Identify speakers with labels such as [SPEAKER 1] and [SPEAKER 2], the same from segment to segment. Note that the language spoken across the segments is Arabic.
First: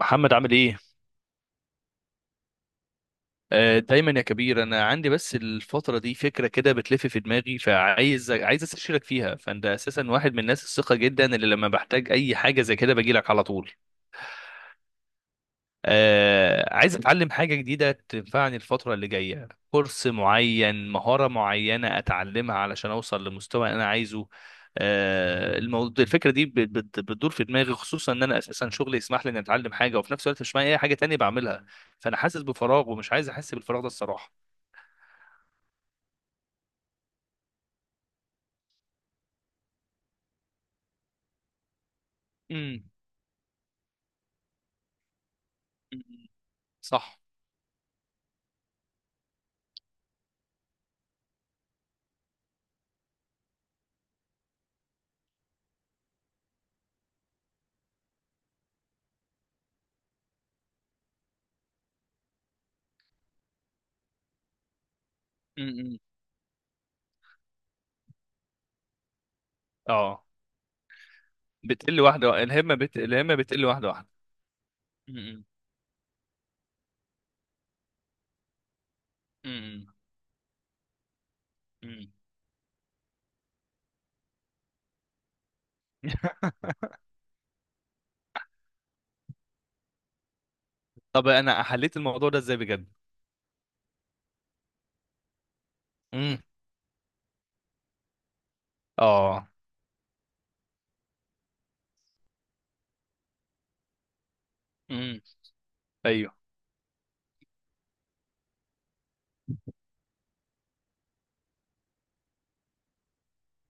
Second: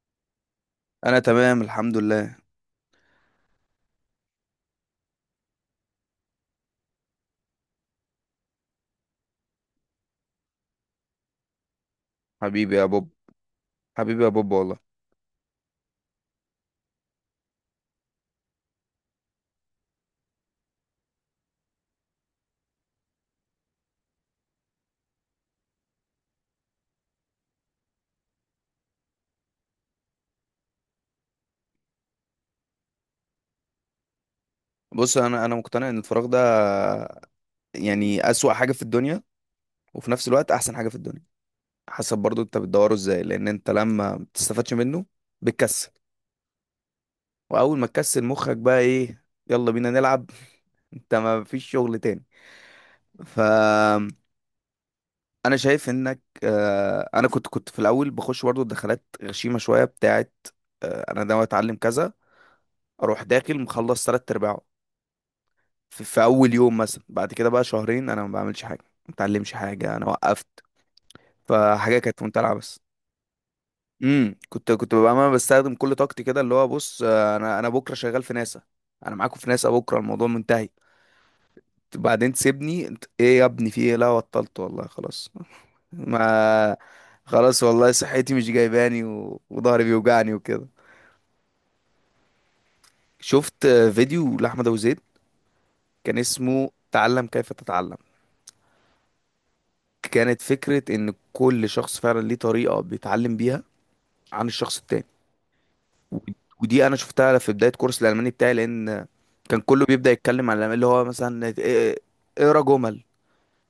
[SPEAKER 1] محمد عامل ايه؟
[SPEAKER 2] انا تمام الحمد لله.
[SPEAKER 1] آه، دايما يا كبير. انا عندي بس الفترة دي فكرة كده بتلف في دماغي، فعايز عايز استشيرك فيها. فانت اساسا واحد من الناس الثقة جدا، اللي لما بحتاج اي حاجة
[SPEAKER 2] حبيبي
[SPEAKER 1] زي
[SPEAKER 2] يا
[SPEAKER 1] كده
[SPEAKER 2] بوب.
[SPEAKER 1] باجي لك على طول.
[SPEAKER 2] حبيبي يا بوب والله.
[SPEAKER 1] آه، عايز اتعلم حاجة جديدة تنفعني الفترة اللي جاية، كورس معين، مهارة معينة اتعلمها علشان اوصل لمستوى انا عايزه. آه، الموضوع الفكرة دي بتدور في دماغي، خصوصا ان انا اساسا شغلي يسمح لي اني اتعلم حاجة، وفي نفس الوقت مش معايا اي حاجة تانية بعملها. فانا حاسس بفراغ ومش عايز احس بالفراغ ده الصراحة.
[SPEAKER 2] بص، انا مقتنع ان الفراغ ده يعني اسوأ حاجة في الدنيا، وفي نفس الوقت احسن حاجة في الدنيا. حسب برضو انت
[SPEAKER 1] امم.
[SPEAKER 2] بتدوره ازاي، لان انت لما ما بتستفادش منه بتكسل.
[SPEAKER 1] أمم. صح.
[SPEAKER 2] واول ما تكسل مخك بقى ايه؟ يلا بينا نلعب. انت ما فيش شغل تاني؟ ف انا شايف انك، انا كنت في الاول بخش برضو دخلات غشيمة شوية بتاعت انا ناوي اتعلم كذا. اروح داخل مخلص ثلاث ارباعه
[SPEAKER 1] امم.
[SPEAKER 2] في اول يوم مثلا. بعد كده بقى شهرين انا ما بعملش حاجه، ما اتعلمش حاجه، انا
[SPEAKER 1] اه.
[SPEAKER 2] وقفت. فحاجه
[SPEAKER 1] بتقل
[SPEAKER 2] كانت
[SPEAKER 1] واحدة،
[SPEAKER 2] ممتلعه
[SPEAKER 1] الهمة
[SPEAKER 2] بس.
[SPEAKER 1] الهمة بتقل واحدة واحدة.
[SPEAKER 2] كنت ببقى انا
[SPEAKER 1] امم.
[SPEAKER 2] بستخدم كل طاقتي كده، اللي هو بص انا بكره شغال في ناسا، انا معاكم في ناسا،
[SPEAKER 1] أمم.
[SPEAKER 2] بكره الموضوع منتهي.
[SPEAKER 1] أمم.
[SPEAKER 2] بعدين تسيبني، ايه يا ابني، في ايه؟ لا بطلت والله، خلاص ما خلاص والله صحتي مش جايباني، وضهري بيوجعني وكده.
[SPEAKER 1] طب انا حليت الموضوع ده ازاي بجد؟
[SPEAKER 2] شفت فيديو لاحمد ابو زيد. كان اسمه تعلم كيف تتعلم.
[SPEAKER 1] اه.
[SPEAKER 2] كانت فكرة ان كل شخص فعلا ليه طريقة بيتعلم بيها عن الشخص التاني.
[SPEAKER 1] امم.
[SPEAKER 2] و-
[SPEAKER 1] ايوه.
[SPEAKER 2] ودي انا شفتها في بداية كورس الالماني بتاعي، لان كان كله بيبدأ يتكلم عن الألماني اللي هو مثلا اقرا جمل،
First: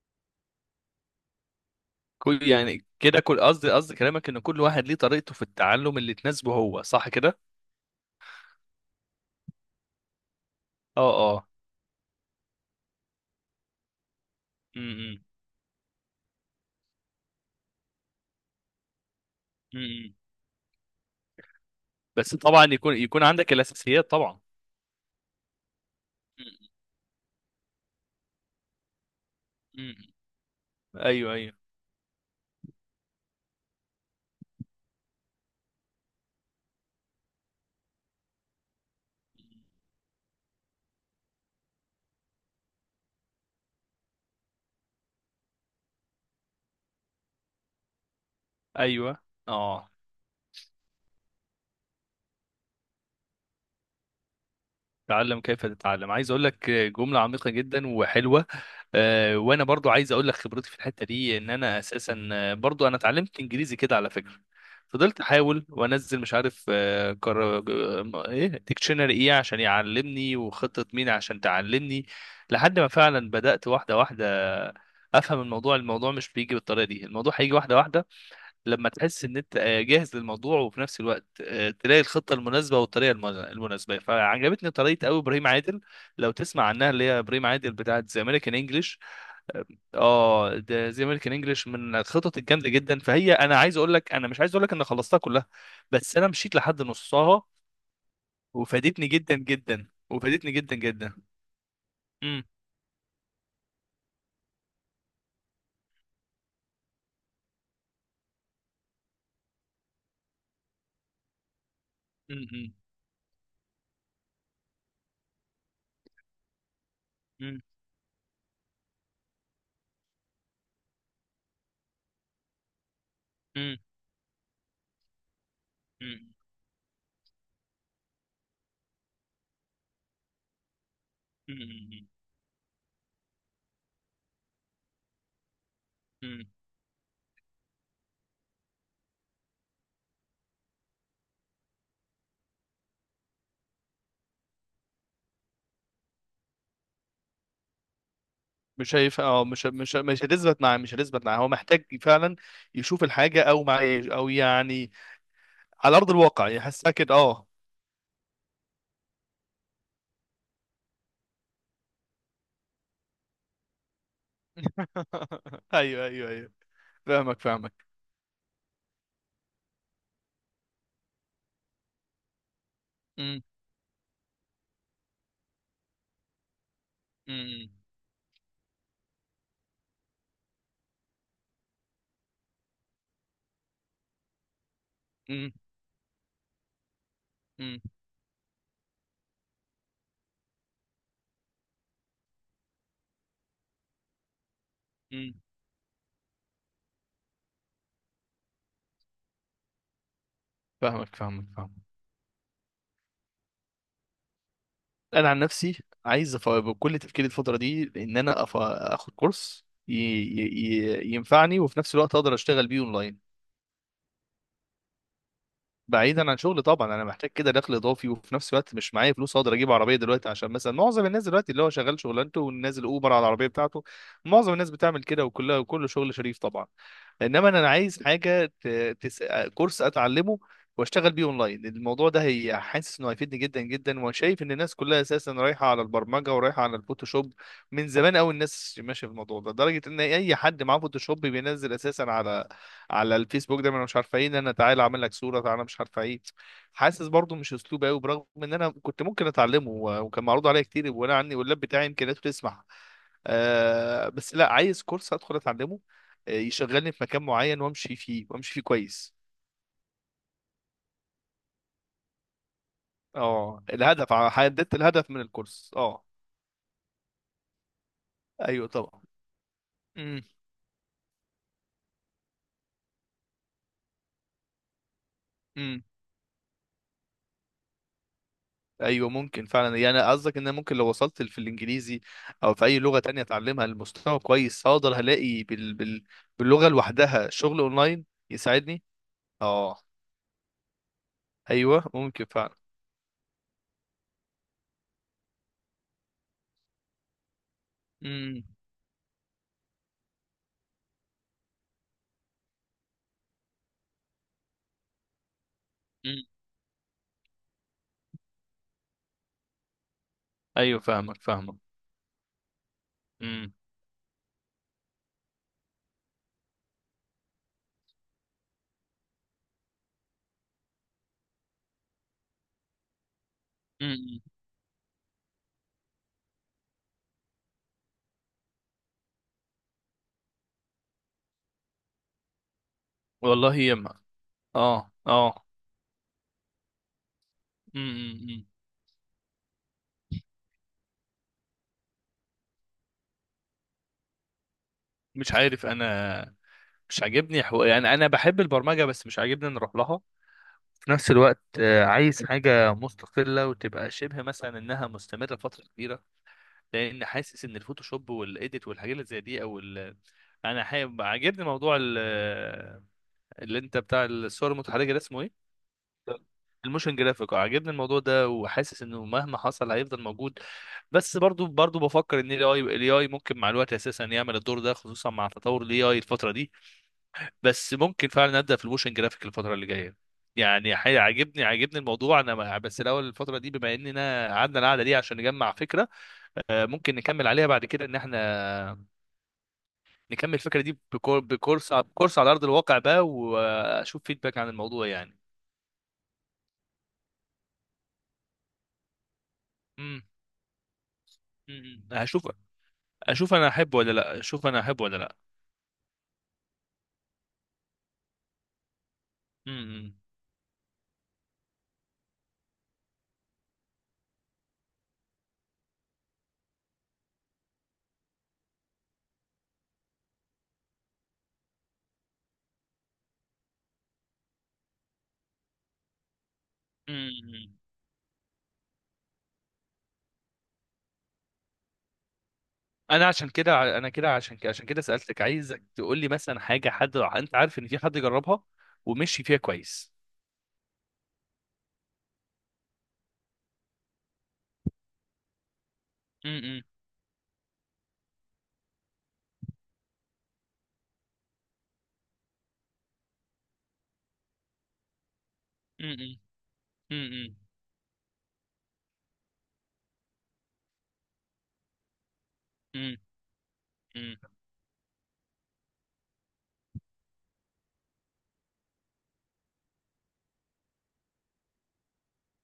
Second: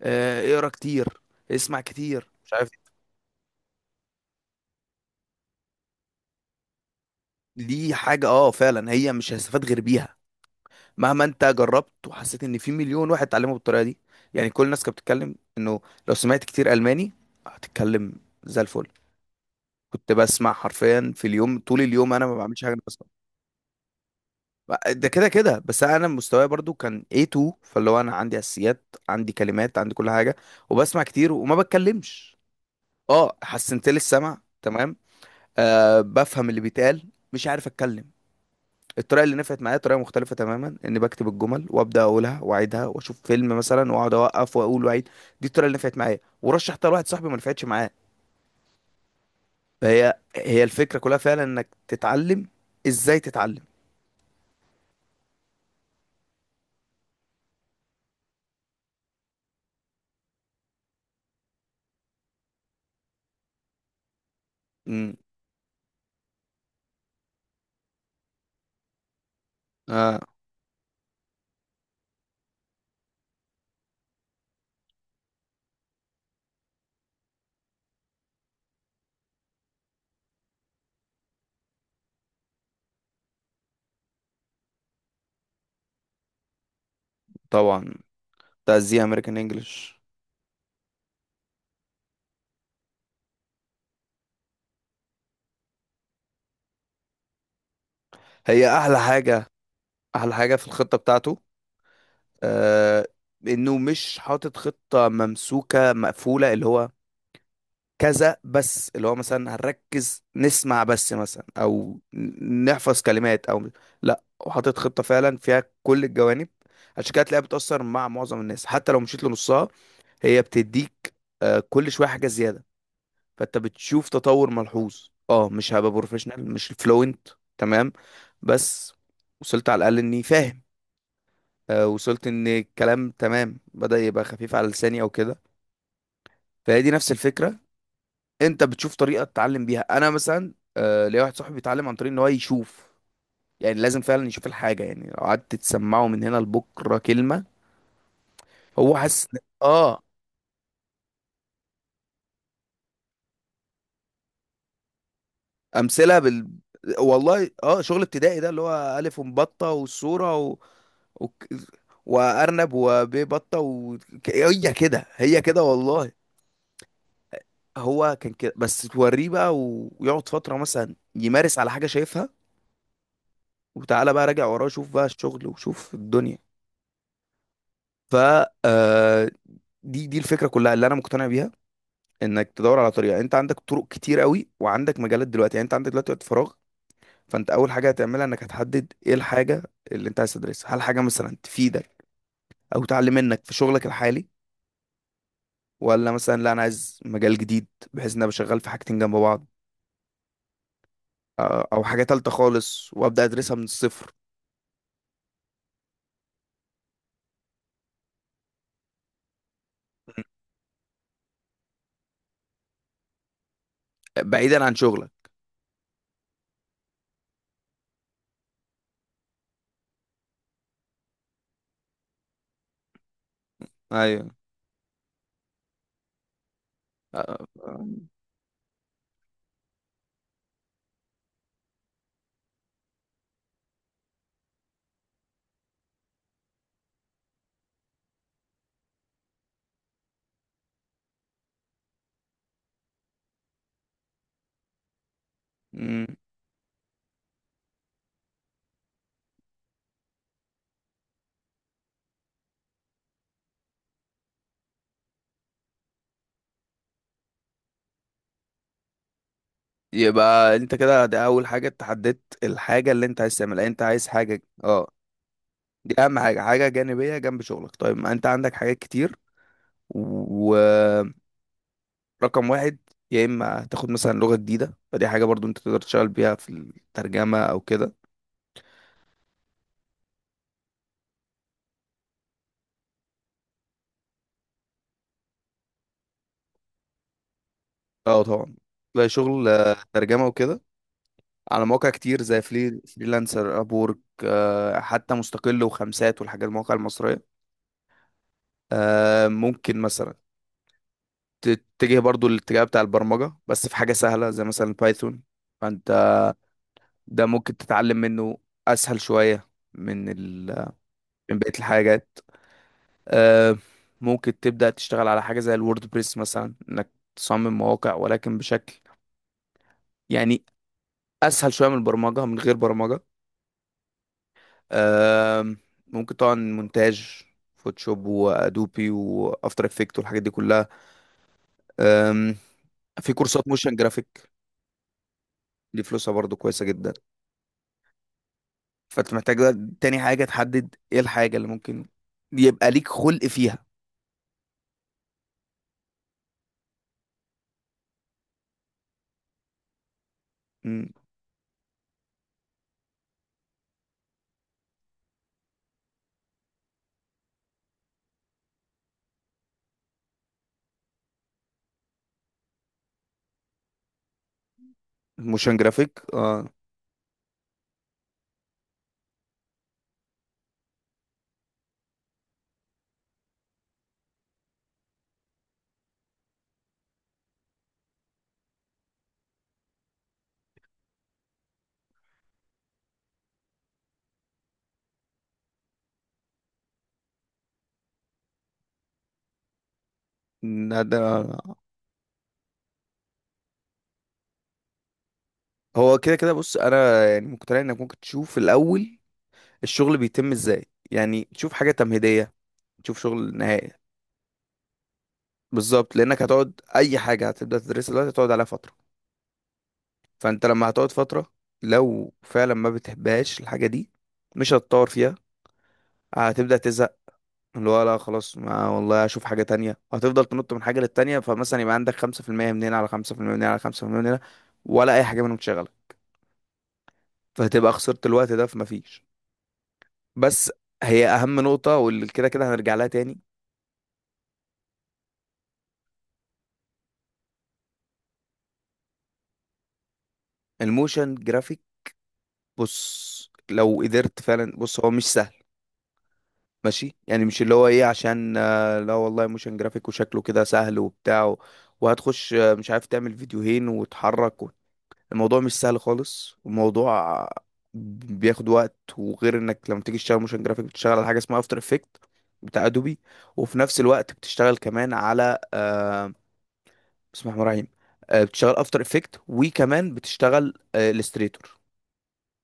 [SPEAKER 2] اقرا كتير، اسمع كتير،
[SPEAKER 1] كل
[SPEAKER 2] مش عارف.
[SPEAKER 1] يعني كده، كل قصدي كلامك ان كل واحد ليه طريقته في التعلم اللي تناسبه هو، صح كده؟
[SPEAKER 2] دي حاجة اه فعلا هي مش هستفاد غير بيها.
[SPEAKER 1] اه.
[SPEAKER 2] مهما انت
[SPEAKER 1] اه.
[SPEAKER 2] جربت وحسيت ان في مليون واحد اتعلمه بالطريقة دي. يعني كل الناس كانت
[SPEAKER 1] امم.
[SPEAKER 2] بتتكلم انه لو سمعت كتير الماني هتتكلم زي الفل. كنت
[SPEAKER 1] امم.
[SPEAKER 2] بسمع حرفيا في اليوم طول اليوم، انا ما
[SPEAKER 1] بس
[SPEAKER 2] بعملش
[SPEAKER 1] طبعا
[SPEAKER 2] حاجة
[SPEAKER 1] يكون عندك الاساسيات طبعا.
[SPEAKER 2] ده كده كده بس. انا مستواي برضو كان A2، فاللي هو انا عندي اساسيات، عندي كلمات، عندي
[SPEAKER 1] امم.
[SPEAKER 2] كل حاجه. وبسمع كتير
[SPEAKER 1] ايوه، ايوه،
[SPEAKER 2] وما بتكلمش. اه حسنت لي السمع تمام. بفهم اللي بيتقال، مش عارف اتكلم. الطريقه اللي نفعت معايا طريقه مختلفه تماما، اني بكتب الجمل وابدا اقولها واعيدها واشوف فيلم مثلا واقعد اوقف واقول واعيد. دي الطريقه اللي نفعت معايا ورشحتها لواحد صاحبي ما نفعتش معاه.
[SPEAKER 1] ايوه. اه.
[SPEAKER 2] فهي الفكره كلها فعلا، انك تتعلم ازاي تتعلم.
[SPEAKER 1] تعلم كيف تتعلم. عايز اقول لك جملة عميقة جدا وحلوة. وانا برضو عايز اقول لك خبرتي في الحته دي، ان انا اساسا برضو انا اتعلمت انجليزي كده على فكره.
[SPEAKER 2] امم
[SPEAKER 1] فضلت احاول وانزل، مش عارف آه، كر... آه، ايه ديكشنري، ايه عشان
[SPEAKER 2] اه
[SPEAKER 1] يعلمني، وخطه مين عشان تعلمني. لحد ما فعلا بدات واحده واحده افهم الموضوع. الموضوع مش بيجي بالطريقه دي، الموضوع هيجي واحده واحده. لما تحس ان انت جاهز للموضوع، وفي نفس الوقت تلاقي الخطه المناسبه والطريقه المناسبه. فعجبتني طريقه قوي ابراهيم عادل، لو تسمع عنها، اللي هي ابراهيم عادل
[SPEAKER 2] طبعا.
[SPEAKER 1] بتاعت ذا امريكان
[SPEAKER 2] ده
[SPEAKER 1] انجلش.
[SPEAKER 2] زي امريكان انجلش.
[SPEAKER 1] اه، ده زي امريكان انجلش من الخطط الجامده جدا. فهي، انا عايز اقول لك، انا مش عايز اقول لك ان خلصتها كلها، بس انا مشيت لحد نصها
[SPEAKER 2] هي احلى
[SPEAKER 1] وفادتني جدا
[SPEAKER 2] حاجه.
[SPEAKER 1] جدا،
[SPEAKER 2] احلى
[SPEAKER 1] وفادتني
[SPEAKER 2] حاجه في
[SPEAKER 1] جدا
[SPEAKER 2] الخطه
[SPEAKER 1] جدا.
[SPEAKER 2] بتاعته
[SPEAKER 1] امم.
[SPEAKER 2] آه انه مش حاطط خطه ممسوكه مقفوله، اللي هو كذا بس، اللي هو مثلا هنركز نسمع بس مثلا، او
[SPEAKER 1] امم.
[SPEAKER 2] نحفظ كلمات، او لا، وحاطط خطه فعلا فيها كل الجوانب. عشان كده تلاقيها
[SPEAKER 1] امم.
[SPEAKER 2] بتاثر مع معظم الناس حتى لو مشيت لنصها. هي بتديك كل شويه حاجه زياده. فانت
[SPEAKER 1] امم.
[SPEAKER 2] بتشوف تطور ملحوظ، اه مش هبقى
[SPEAKER 1] امم.
[SPEAKER 2] بروفيشنال مش فلوينت. تمام، بس وصلت على الاقل اني فاهم.
[SPEAKER 1] امم.
[SPEAKER 2] وصلت ان الكلام تمام بدأ يبقى خفيف على لساني او كده.
[SPEAKER 1] امم.
[SPEAKER 2] فهي دي نفس الفكرة. انت بتشوف طريقة تتعلم بيها، انا مثلا ليا واحد صاحبي بيتعلم عن طريق ان هو يشوف. يعني لازم فعلا يشوف الحاجة، يعني لو قعدت تسمعه من هنا لبكرة كلمة.
[SPEAKER 1] مش
[SPEAKER 2] هو
[SPEAKER 1] هيف
[SPEAKER 2] حاسس
[SPEAKER 1] اه مش مش
[SPEAKER 2] اه،
[SPEAKER 1] مش هتثبت معاه، هو محتاج فعلا يشوف الحاجه، او يعني على ارض
[SPEAKER 2] امثلة
[SPEAKER 1] الواقع يحسها كده، اه.
[SPEAKER 2] والله. اه شغل ابتدائي ده اللي هو الف ومبطة والصورة و... وارنب وبيه بطة هي كده هي كده
[SPEAKER 1] ايوه،
[SPEAKER 2] والله.
[SPEAKER 1] ايوه، ايوه. فاهمك فاهمك.
[SPEAKER 2] هو كان كده بس توريه بقى ويقعد فترة مثلا يمارس على حاجة شايفها.
[SPEAKER 1] امم.
[SPEAKER 2] وتعالى بقى راجع وراه، شوف بقى الشغل وشوف الدنيا.
[SPEAKER 1] امم.
[SPEAKER 2] ف آه، دي الفكرة كلها اللي انا مقتنع بيها. انك تدور على طريقة، انت عندك طرق كتير قوي وعندك مجالات
[SPEAKER 1] امم.
[SPEAKER 2] دلوقتي، يعني انت عندك دلوقتي وقت فراغ. فانت اول حاجة هتعملها انك هتحدد ايه الحاجة اللي انت عايز تدرسها، هل حاجة مثلا تفيدك او تعلم منك في شغلك الحالي،
[SPEAKER 1] امم.
[SPEAKER 2] ولا مثلا لا انا عايز مجال جديد، بحيث ان انا بشغال في حاجتين جنب بعض.
[SPEAKER 1] فاهمك فاهمك فاهمك.
[SPEAKER 2] او حاجة تالتة خالص وابدا ادرسها من الصفر،
[SPEAKER 1] انا عن نفسي عايز بكل تفكيري الفتره دي ان انا اخد كورس ينفعني، وفي نفس الوقت اقدر اشتغل بيه اونلاين
[SPEAKER 2] بعيدا عن شغلك.
[SPEAKER 1] بعيدا عن شغل طبعا. انا محتاج كده دخل اضافي، وفي نفس الوقت مش معايا فلوس اقدر اجيب عربيه دلوقتي، عشان مثلا معظم الناس دلوقتي اللي هو شغال شغلانته ونازل اوبر على العربيه بتاعته.
[SPEAKER 2] ايوه،
[SPEAKER 1] معظم الناس بتعمل كده، وكلها وكل شغل شريف طبعا.
[SPEAKER 2] آه،
[SPEAKER 1] انما انا
[SPEAKER 2] آه،
[SPEAKER 1] عايز حاجه تس... كورس اتعلمه واشتغل بيه اونلاين. الموضوع ده هي حاسس انه هيفيدني جدا جدا، وشايف ان الناس كلها اساسا رايحه على البرمجه ورايحه على الفوتوشوب. من زمان قوي الناس ماشيه في الموضوع ده، لدرجه ان اي حد معاه فوتوشوب بينزل اساسا على الفيسبوك دايما، أنا مش عارفه ايه، ان انا تعالى اعمل لك صوره، تعالى مش عارفه
[SPEAKER 2] مم.
[SPEAKER 1] ايه. حاسس برضو مش اسلوب قوي، برغم ان انا كنت ممكن اتعلمه وكان معروض عليا كتير، وانا عندي واللاب بتاعي امكانياته تسمح. آه، بس لا، عايز كورس ادخل اتعلمه. يشغلني في مكان معين وامشي فيه، وامشي فيه كويس.
[SPEAKER 2] يبقى انت كده، ده اول حاجه، أنت حددت الحاجه اللي انت عايز
[SPEAKER 1] اه،
[SPEAKER 2] تعملها، انت عايز
[SPEAKER 1] الهدف،
[SPEAKER 2] حاجه
[SPEAKER 1] حددت
[SPEAKER 2] اه
[SPEAKER 1] الهدف من الكورس،
[SPEAKER 2] دي
[SPEAKER 1] اه.
[SPEAKER 2] اهم حاجه، حاجه جانبيه جنب شغلك، طيب ما انت عندك
[SPEAKER 1] ايوه
[SPEAKER 2] حاجات
[SPEAKER 1] طبعا.
[SPEAKER 2] كتير،
[SPEAKER 1] امم.
[SPEAKER 2] ورقم واحد. يا اما تاخد مثلا لغه جديده، فدي حاجه برضو انت تقدر
[SPEAKER 1] إمم.
[SPEAKER 2] تشتغل بيها في الترجمه او كده.
[SPEAKER 1] ايوه ممكن فعلا. يعني قصدك ان أنا ممكن لو وصلت في الانجليزي او في اي لغه تانية اتعلمها لمستوى كويس، هقدر هلاقي باللغه لوحدها شغل اونلاين
[SPEAKER 2] اه طبعا.
[SPEAKER 1] يساعدني.
[SPEAKER 2] تلاقي شغل
[SPEAKER 1] اه.
[SPEAKER 2] ترجمه وكده على
[SPEAKER 1] ايوه
[SPEAKER 2] مواقع كتير
[SPEAKER 1] ممكن
[SPEAKER 2] زي
[SPEAKER 1] فعلا.
[SPEAKER 2] فري فريلانسر ابورك، حتى مستقل وخمسات والحاجات المواقع المصريه.
[SPEAKER 1] امم.
[SPEAKER 2] ممكن مثلا تتجه برضو الاتجاه بتاع البرمجة، بس في حاجة سهلة زي مثلا بايثون. فانت
[SPEAKER 1] أمم.
[SPEAKER 2] ده ممكن تتعلم منه، اسهل شوية من ال...
[SPEAKER 1] ايوه. فاهمك
[SPEAKER 2] من بقية
[SPEAKER 1] فاهمك.
[SPEAKER 2] الحاجات.
[SPEAKER 1] امم.
[SPEAKER 2] آه، ممكن تبدأ تشتغل على حاجة زي الووردبريس مثلا، انك تصمم مواقع ولكن بشكل يعني اسهل شوية من البرمجة، من غير برمجة.
[SPEAKER 1] أمم.
[SPEAKER 2] آه، ممكن طبعا مونتاج، فوتوشوب وادوبي وافتر افكت والحاجات دي كلها. آم، في كورسات
[SPEAKER 1] والله
[SPEAKER 2] موشن
[SPEAKER 1] يما.
[SPEAKER 2] جرافيك،
[SPEAKER 1] اه، اه.
[SPEAKER 2] دي فلوسها برضو كويسة جدا.
[SPEAKER 1] امم. أمم.
[SPEAKER 2] فانت محتاج بقى تاني حاجة تحدد ايه الحاجة اللي ممكن يبقى ليك خلق فيها.
[SPEAKER 1] مش عارف انا. مش عاجبني يعني انا بحب البرمجه، بس مش عاجبني ان اروح لها. في
[SPEAKER 2] مم.
[SPEAKER 1] نفس الوقت عايز حاجه مستقله وتبقى شبه مثلا انها مستمره فتره كبيره. لان حاسس ان الفوتوشوب والايديت والحاجات اللي زي دي انا حابب، عاجبني موضوع اللي انت بتاع الصور المتحركه ده اسمه ايه؟
[SPEAKER 2] موشن جرافيك اه.
[SPEAKER 1] الموشن جرافيك، عاجبني الموضوع ده، وحاسس انه مهما حصل هيفضل موجود. بس برضو برضو بفكر ان الاي الاي اي ممكن مع الوقت اساسا يعمل الدور ده، خصوصا مع تطور الاي اي الفتره دي. بس ممكن فعلا ابدا في الموشن جرافيك الفتره اللي جايه. يعني عاجبني عاجبني الموضوع انا. بس الاول الفتره دي، بما اننا قعدنا القعده دي عشان نجمع فكره، ممكن نكمل عليها بعد كده، ان احنا نكمل الفكره دي
[SPEAKER 2] ده
[SPEAKER 1] بكورس على ارض الواقع بقى، واشوف فيدباك عن الموضوع يعني.
[SPEAKER 2] هو كده كده، بص انا يعني مقتنع انك ممكن تشوف الاول الشغل
[SPEAKER 1] امم.
[SPEAKER 2] بيتم ازاي، يعني تشوف حاجة
[SPEAKER 1] أمم. هشوف.
[SPEAKER 2] تمهيدية، تشوف
[SPEAKER 1] اشوف
[SPEAKER 2] شغل
[SPEAKER 1] انا
[SPEAKER 2] نهائي.
[SPEAKER 1] احبه ولا لا، اشوف انا احبه ولا لا.
[SPEAKER 2] بالظبط، لانك هتقعد، اي حاجة هتبدأ تدرسها دلوقتي هتقعد عليها فترة.
[SPEAKER 1] امم.
[SPEAKER 2] فانت لما هتقعد فترة، لو فعلا ما بتحبهاش الحاجة دي، مش هتطور فيها، هتبدأ تزهق، اللي هو لا خلاص ما والله اشوف حاجة تانية، هتفضل تنط من حاجة للتانية. فمثلا يبقى عندك 5% من هنا على 5% من هنا على خمسة في المية من هنا، ولا أي حاجة منهم شغالة.
[SPEAKER 1] أمم.
[SPEAKER 2] فهتبقى خسرت الوقت ده، فما فيش. بس هي أهم نقطة، واللي كده كده هنرجع لها
[SPEAKER 1] انا
[SPEAKER 2] تاني.
[SPEAKER 1] عشان كده انا كده عشان كده عشان كده سالتك عايزك تقول لي مثلا حاجه، حد انت عارف ان في حد جربها ومشي فيها كويس.
[SPEAKER 2] الموشن جرافيك، بص لو قدرت فعلا، بص هو مش سهل.
[SPEAKER 1] امم.
[SPEAKER 2] ماشي، يعني مش اللي هو ايه، عشان لا والله موشن جرافيك وشكله كده سهل وبتاع، وهتخش مش عارف تعمل فيديوهين وتحرك، الموضوع مش سهل
[SPEAKER 1] أمم.
[SPEAKER 2] خالص. الموضوع
[SPEAKER 1] أمم.
[SPEAKER 2] بياخد وقت، وغير انك لما تيجي تشتغل موشن جرافيك بتشتغل على حاجه اسمها افتر افكت، بتاع
[SPEAKER 1] أمم.
[SPEAKER 2] ادوبي. وفي نفس الوقت
[SPEAKER 1] أمم.
[SPEAKER 2] بتشتغل كمان على بسم الله الرحمن الرحيم. بتشتغل افتر افكت، وكمان بتشتغل الستريتور.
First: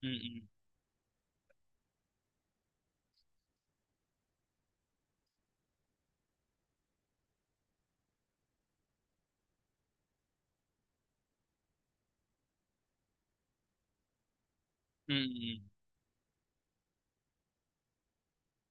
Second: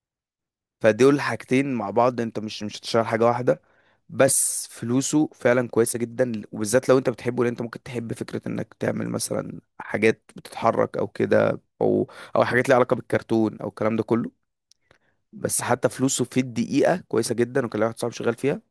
[SPEAKER 1] أمم.
[SPEAKER 2] فدول الحاجتين مع بعض، انت مش هتشتغل حاجه واحده. بس فلوسه فعلا كويسه جدا، وبالذات لو انت بتحبه، لان انت ممكن تحب فكره انك تعمل مثلا حاجات بتتحرك او كده، او حاجات ليها علاقه بالكرتون او الكلام ده كله. بس
[SPEAKER 1] أمم.
[SPEAKER 2] حتى فلوسه في الدقيقة كويسة جدا، وكان ليا واحد صاحبي شغال فيها،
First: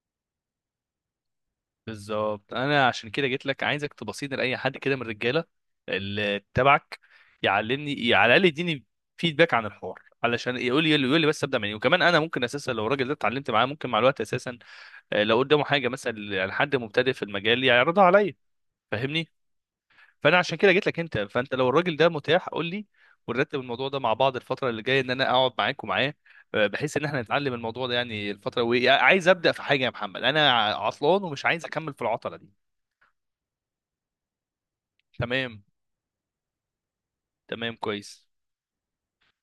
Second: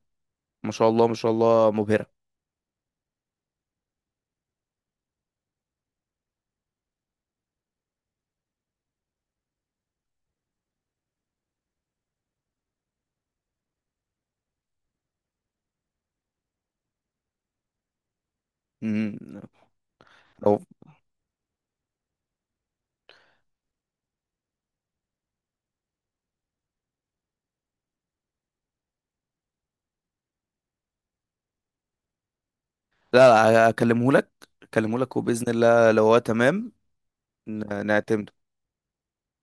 [SPEAKER 2] ما شاء الله ما شاء الله مبهرة.
[SPEAKER 1] بالظبط، انا عشان كده جيت لك عايزك تبصيني لاي حد كده من الرجاله اللي تبعك يعلمني، على الاقل يديني فيدباك عن الحوار، علشان يقول لي بس ابدا منين. وكمان انا ممكن اساسا لو الراجل ده اتعلمت معاه، ممكن مع الوقت اساسا لو قدامه حاجه مثلا لحد مبتدئ في المجال يعرضها عليا.
[SPEAKER 2] مم.
[SPEAKER 1] فاهمني؟ فانا عشان
[SPEAKER 2] لو
[SPEAKER 1] كده جيت لك انت، فانت لو الراجل ده متاح قول لي، ونرتب الموضوع ده مع بعض الفتره اللي جايه، ان انا اقعد معاك ومعاه، بحيث ان احنا نتعلم الموضوع ده. يعني الفتره، وعايز ابدا في حاجه يا محمد، انا عطلان ومش عايز اكمل في العطله دي.
[SPEAKER 2] لا لا، اكلمه لك. اكلمه لك وبإذن
[SPEAKER 1] تمام.
[SPEAKER 2] الله لو هو تمام
[SPEAKER 1] تمام كويس.
[SPEAKER 2] نعتمده.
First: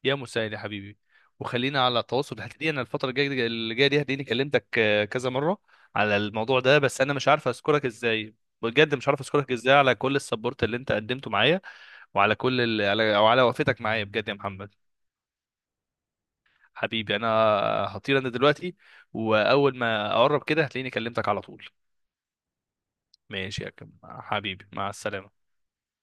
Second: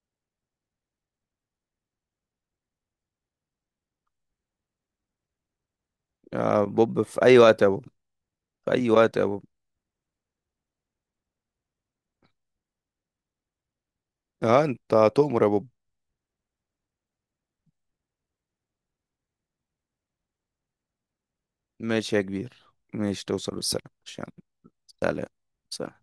[SPEAKER 1] يا مساعد يا حبيبي، وخلينا على تواصل. هتلاقي انا الفتره الجايه اللي جايه دي هتلاقيني كلمتك كذا مره على الموضوع
[SPEAKER 2] يا
[SPEAKER 1] ده. بس
[SPEAKER 2] بوب
[SPEAKER 1] انا
[SPEAKER 2] في
[SPEAKER 1] مش
[SPEAKER 2] أي
[SPEAKER 1] عارف
[SPEAKER 2] وقت يا بوب.
[SPEAKER 1] اذكرك ازاي
[SPEAKER 2] في أي
[SPEAKER 1] بجد، مش
[SPEAKER 2] وقت
[SPEAKER 1] عارف
[SPEAKER 2] يا بوب.
[SPEAKER 1] اذكرك ازاي على كل السبورت اللي انت قدمته معايا، وعلى كل على او على وقفتك معايا، بجد يا
[SPEAKER 2] اه
[SPEAKER 1] محمد.
[SPEAKER 2] انت تؤمر يا بوب.
[SPEAKER 1] حبيبي انا. هطير انا دلوقتي، واول ما اقرب كده هتلاقيني كلمتك على طول.
[SPEAKER 2] ماشي يا كبير. ماشي توصل
[SPEAKER 1] ماشي يا
[SPEAKER 2] بالسلامة. ماشي يا عم.
[SPEAKER 1] حبيبي، مع
[SPEAKER 2] سلام.
[SPEAKER 1] السلامه.
[SPEAKER 2] سلام.